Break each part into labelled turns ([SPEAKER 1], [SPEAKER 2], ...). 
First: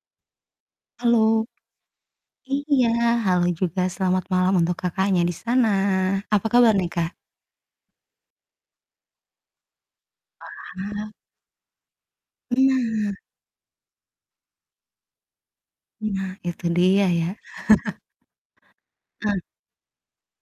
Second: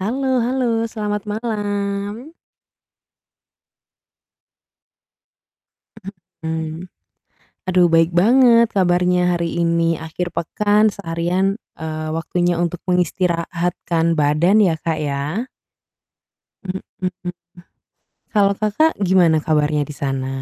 [SPEAKER 1] Halo halo.
[SPEAKER 2] Halo.
[SPEAKER 1] Selamat malam!
[SPEAKER 2] Iya, halo juga. Selamat malam untuk Kakaknya di sana. Apa kabar nih,
[SPEAKER 1] Mhm.
[SPEAKER 2] Kak?
[SPEAKER 1] Aduh baik banget kabarnya hari ini. Akhir pekan
[SPEAKER 2] Wah!
[SPEAKER 1] seharian, eee, waktunya untuk
[SPEAKER 2] Nah!
[SPEAKER 1] mengistirahatkan badan ya Kak ya?
[SPEAKER 2] Nah, itu dia ya.
[SPEAKER 1] Mhm. Kalau kakak gimana
[SPEAKER 2] Eh.
[SPEAKER 1] kabarnya di sana?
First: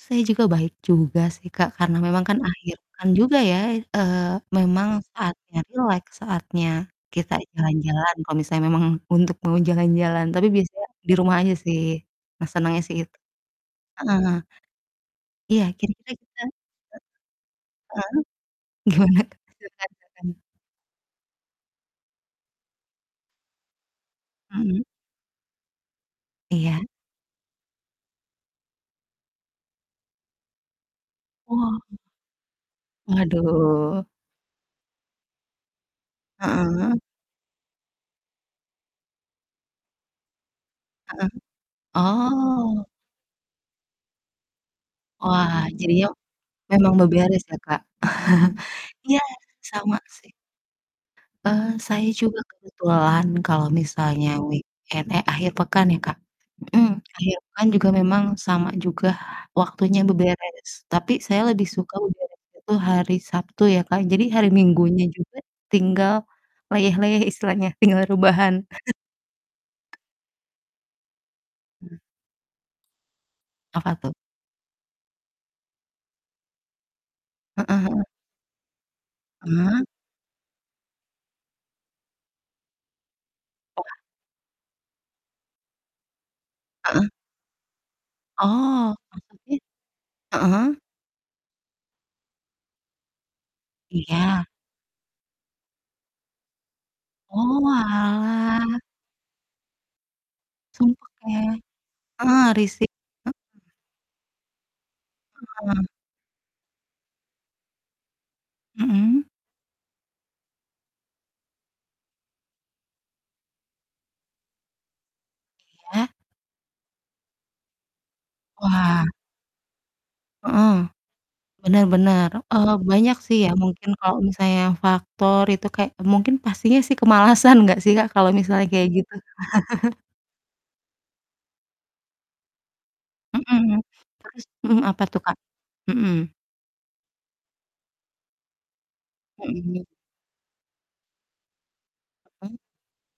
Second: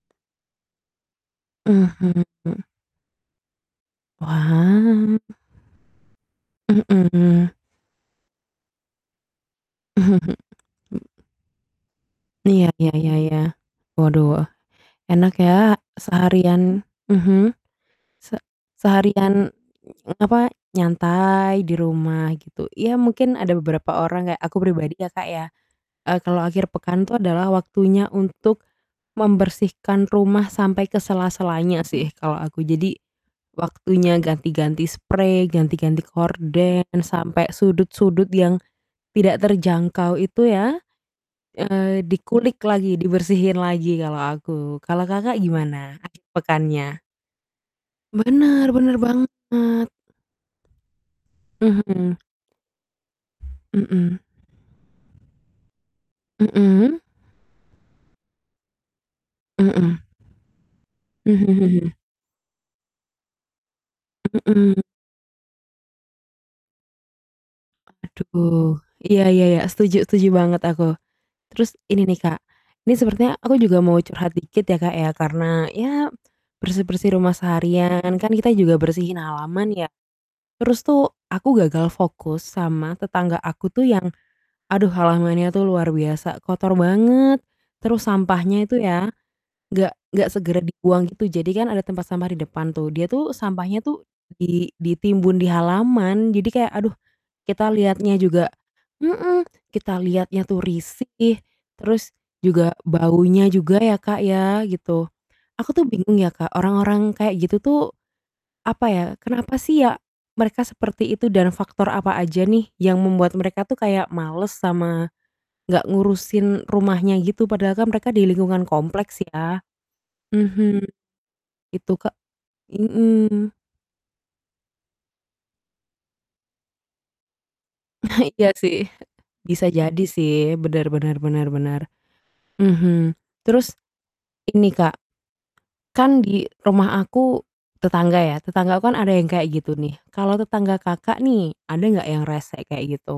[SPEAKER 2] Saya juga baik juga sih, Kak. Karena memang kan
[SPEAKER 1] Mhm.
[SPEAKER 2] akhir pekan juga ya, eee, memang
[SPEAKER 1] Wah.
[SPEAKER 2] saatnya rileks, saatnya kita
[SPEAKER 1] Mhm.
[SPEAKER 2] jalan-jalan, kalo misalnya memang untuk mau jalan-jalan. Tapi biasanya di rumah aja sih. Nah
[SPEAKER 1] Iya
[SPEAKER 2] senengnya
[SPEAKER 1] iya
[SPEAKER 2] sih
[SPEAKER 1] iya
[SPEAKER 2] itu,
[SPEAKER 1] iya.
[SPEAKER 2] heeh.
[SPEAKER 1] Waduh. Enak
[SPEAKER 2] Iya,
[SPEAKER 1] ya
[SPEAKER 2] kira-kira kita e
[SPEAKER 1] seharian mhm.
[SPEAKER 2] heeh.
[SPEAKER 1] Se
[SPEAKER 2] Gimana, Kak,
[SPEAKER 1] seharian,
[SPEAKER 2] silakan silakan.
[SPEAKER 1] apa, nyantai di rumah, gitu. Ya mungkin ada beberapa orang kayak aku
[SPEAKER 2] Mhm.
[SPEAKER 1] pribadi ya Kak ya, eee, kalau akhir
[SPEAKER 2] Iya.
[SPEAKER 1] pekan itu adalah waktunya untuk membersihkan rumah sampai ke
[SPEAKER 2] Wah.
[SPEAKER 1] sela-selanya sih kalau aku. Jadi,
[SPEAKER 2] Waduh.
[SPEAKER 1] waktunya ganti-ganti sprei, ganti-ganti gorden,
[SPEAKER 2] Heeh.
[SPEAKER 1] sampai sudut-sudut yang tidak terjangkau itu ya,
[SPEAKER 2] Heeh.
[SPEAKER 1] eee, dikulik
[SPEAKER 2] Oh.
[SPEAKER 1] lagi, dibersihin lagi kalo aku. Kalo Kakak
[SPEAKER 2] Wah
[SPEAKER 1] gimana
[SPEAKER 2] jadinya,
[SPEAKER 1] akhir
[SPEAKER 2] memang
[SPEAKER 1] pekannya?
[SPEAKER 2] beberes ya, Kak?
[SPEAKER 1] Bener, bener
[SPEAKER 2] Iya,
[SPEAKER 1] banget.
[SPEAKER 2] sama sih. Eee, saya
[SPEAKER 1] Mhm.
[SPEAKER 2] juga kebetulan kalau
[SPEAKER 1] Mhm.
[SPEAKER 2] misalnya weekend eh akhir pekan ya, Kak? Mhm.
[SPEAKER 1] Mhm.
[SPEAKER 2] Akhir pekan juga memang sama juga waktunya
[SPEAKER 1] Mhm.
[SPEAKER 2] beberes. Tapi saya
[SPEAKER 1] Mhm
[SPEAKER 2] lebih
[SPEAKER 1] mhm.
[SPEAKER 2] suka beberes itu hari Sabtu ya, Kak. Jadi hari
[SPEAKER 1] Mhm.
[SPEAKER 2] Minggunya juga tinggal leyeh-leyeh istilahnya, tinggal rebahan.
[SPEAKER 1] Aduh. Iya iya iya. Setuju setuju banget aku. Terus ini nih Kak, ini sepertinya aku juga
[SPEAKER 2] Apa
[SPEAKER 1] mau
[SPEAKER 2] tuh?
[SPEAKER 1] curhat dikit ya Kak ya, karena ya bersih-bersih rumah
[SPEAKER 2] Heeh heeh.
[SPEAKER 1] seharian, kan kita juga bersihin halaman
[SPEAKER 2] Hah?
[SPEAKER 1] ya. Terus tuh aku gagal fokus sama tetangga aku tuh
[SPEAKER 2] Wah.
[SPEAKER 1] yang, aduh halamannya tuh luar biasa, kotor
[SPEAKER 2] Heeh.
[SPEAKER 1] banget. Terus sampahnya itu
[SPEAKER 2] Oh.
[SPEAKER 1] ya,
[SPEAKER 2] Apa sih?
[SPEAKER 1] nggak nggak segera
[SPEAKER 2] Heeh.
[SPEAKER 1] dibuang gitu jadi kan ada tempat sampah di depan tuh, dia tuh sampahnya tuh
[SPEAKER 2] Iya.
[SPEAKER 1] di ditimbun di halaman, jadi kayak aduh, kita lihatnya juga
[SPEAKER 2] Oalah.
[SPEAKER 1] mhm. Kita lihatnya tuh
[SPEAKER 2] Sumpek ya?
[SPEAKER 1] risih, terus
[SPEAKER 2] Ah
[SPEAKER 1] juga
[SPEAKER 2] risih, e
[SPEAKER 1] baunya juga ya Kak ya, gitu. Aku tuh
[SPEAKER 2] Heeh.
[SPEAKER 1] bingung ya Kak, orang-orang kayak gitu tuh, apa ya,
[SPEAKER 2] Mhm.
[SPEAKER 1] kenapa sih ya, mereka seperti itu dan faktor apa aja nih yang membuat mereka tuh kayak males, sama gak
[SPEAKER 2] Iya.
[SPEAKER 1] ngurusin rumahnya gitu, padahal kan mereka di lingkungan
[SPEAKER 2] Wah.
[SPEAKER 1] kompleks ya.
[SPEAKER 2] Heeh.
[SPEAKER 1] Mhm.
[SPEAKER 2] Bener
[SPEAKER 1] Itu, Kak.
[SPEAKER 2] bener. Eee, banyak sih ya
[SPEAKER 1] Mhm.
[SPEAKER 2] mungkin kalo misalnya faktor itu kayak mungkin pastinya sih kemalasan gak sih Kak,
[SPEAKER 1] Nah
[SPEAKER 2] kalo
[SPEAKER 1] iya
[SPEAKER 2] misalnya
[SPEAKER 1] sih.
[SPEAKER 2] kayak gitu?
[SPEAKER 1] Bisa jadi sih. Bener bener bener bener. Mhm. Terus,
[SPEAKER 2] Mhm, terus
[SPEAKER 1] Ini
[SPEAKER 2] mhm,
[SPEAKER 1] Kak,
[SPEAKER 2] apa tuh Kak?
[SPEAKER 1] kan
[SPEAKER 2] Mhm.
[SPEAKER 1] di rumah aku tetangga ya, tetangga aku kan ada yang kayak gitu
[SPEAKER 2] Mhm.
[SPEAKER 1] nih, kalo tetangga Kakak nih, ada gak yang
[SPEAKER 2] Mhm.
[SPEAKER 1] rese kayak gitu?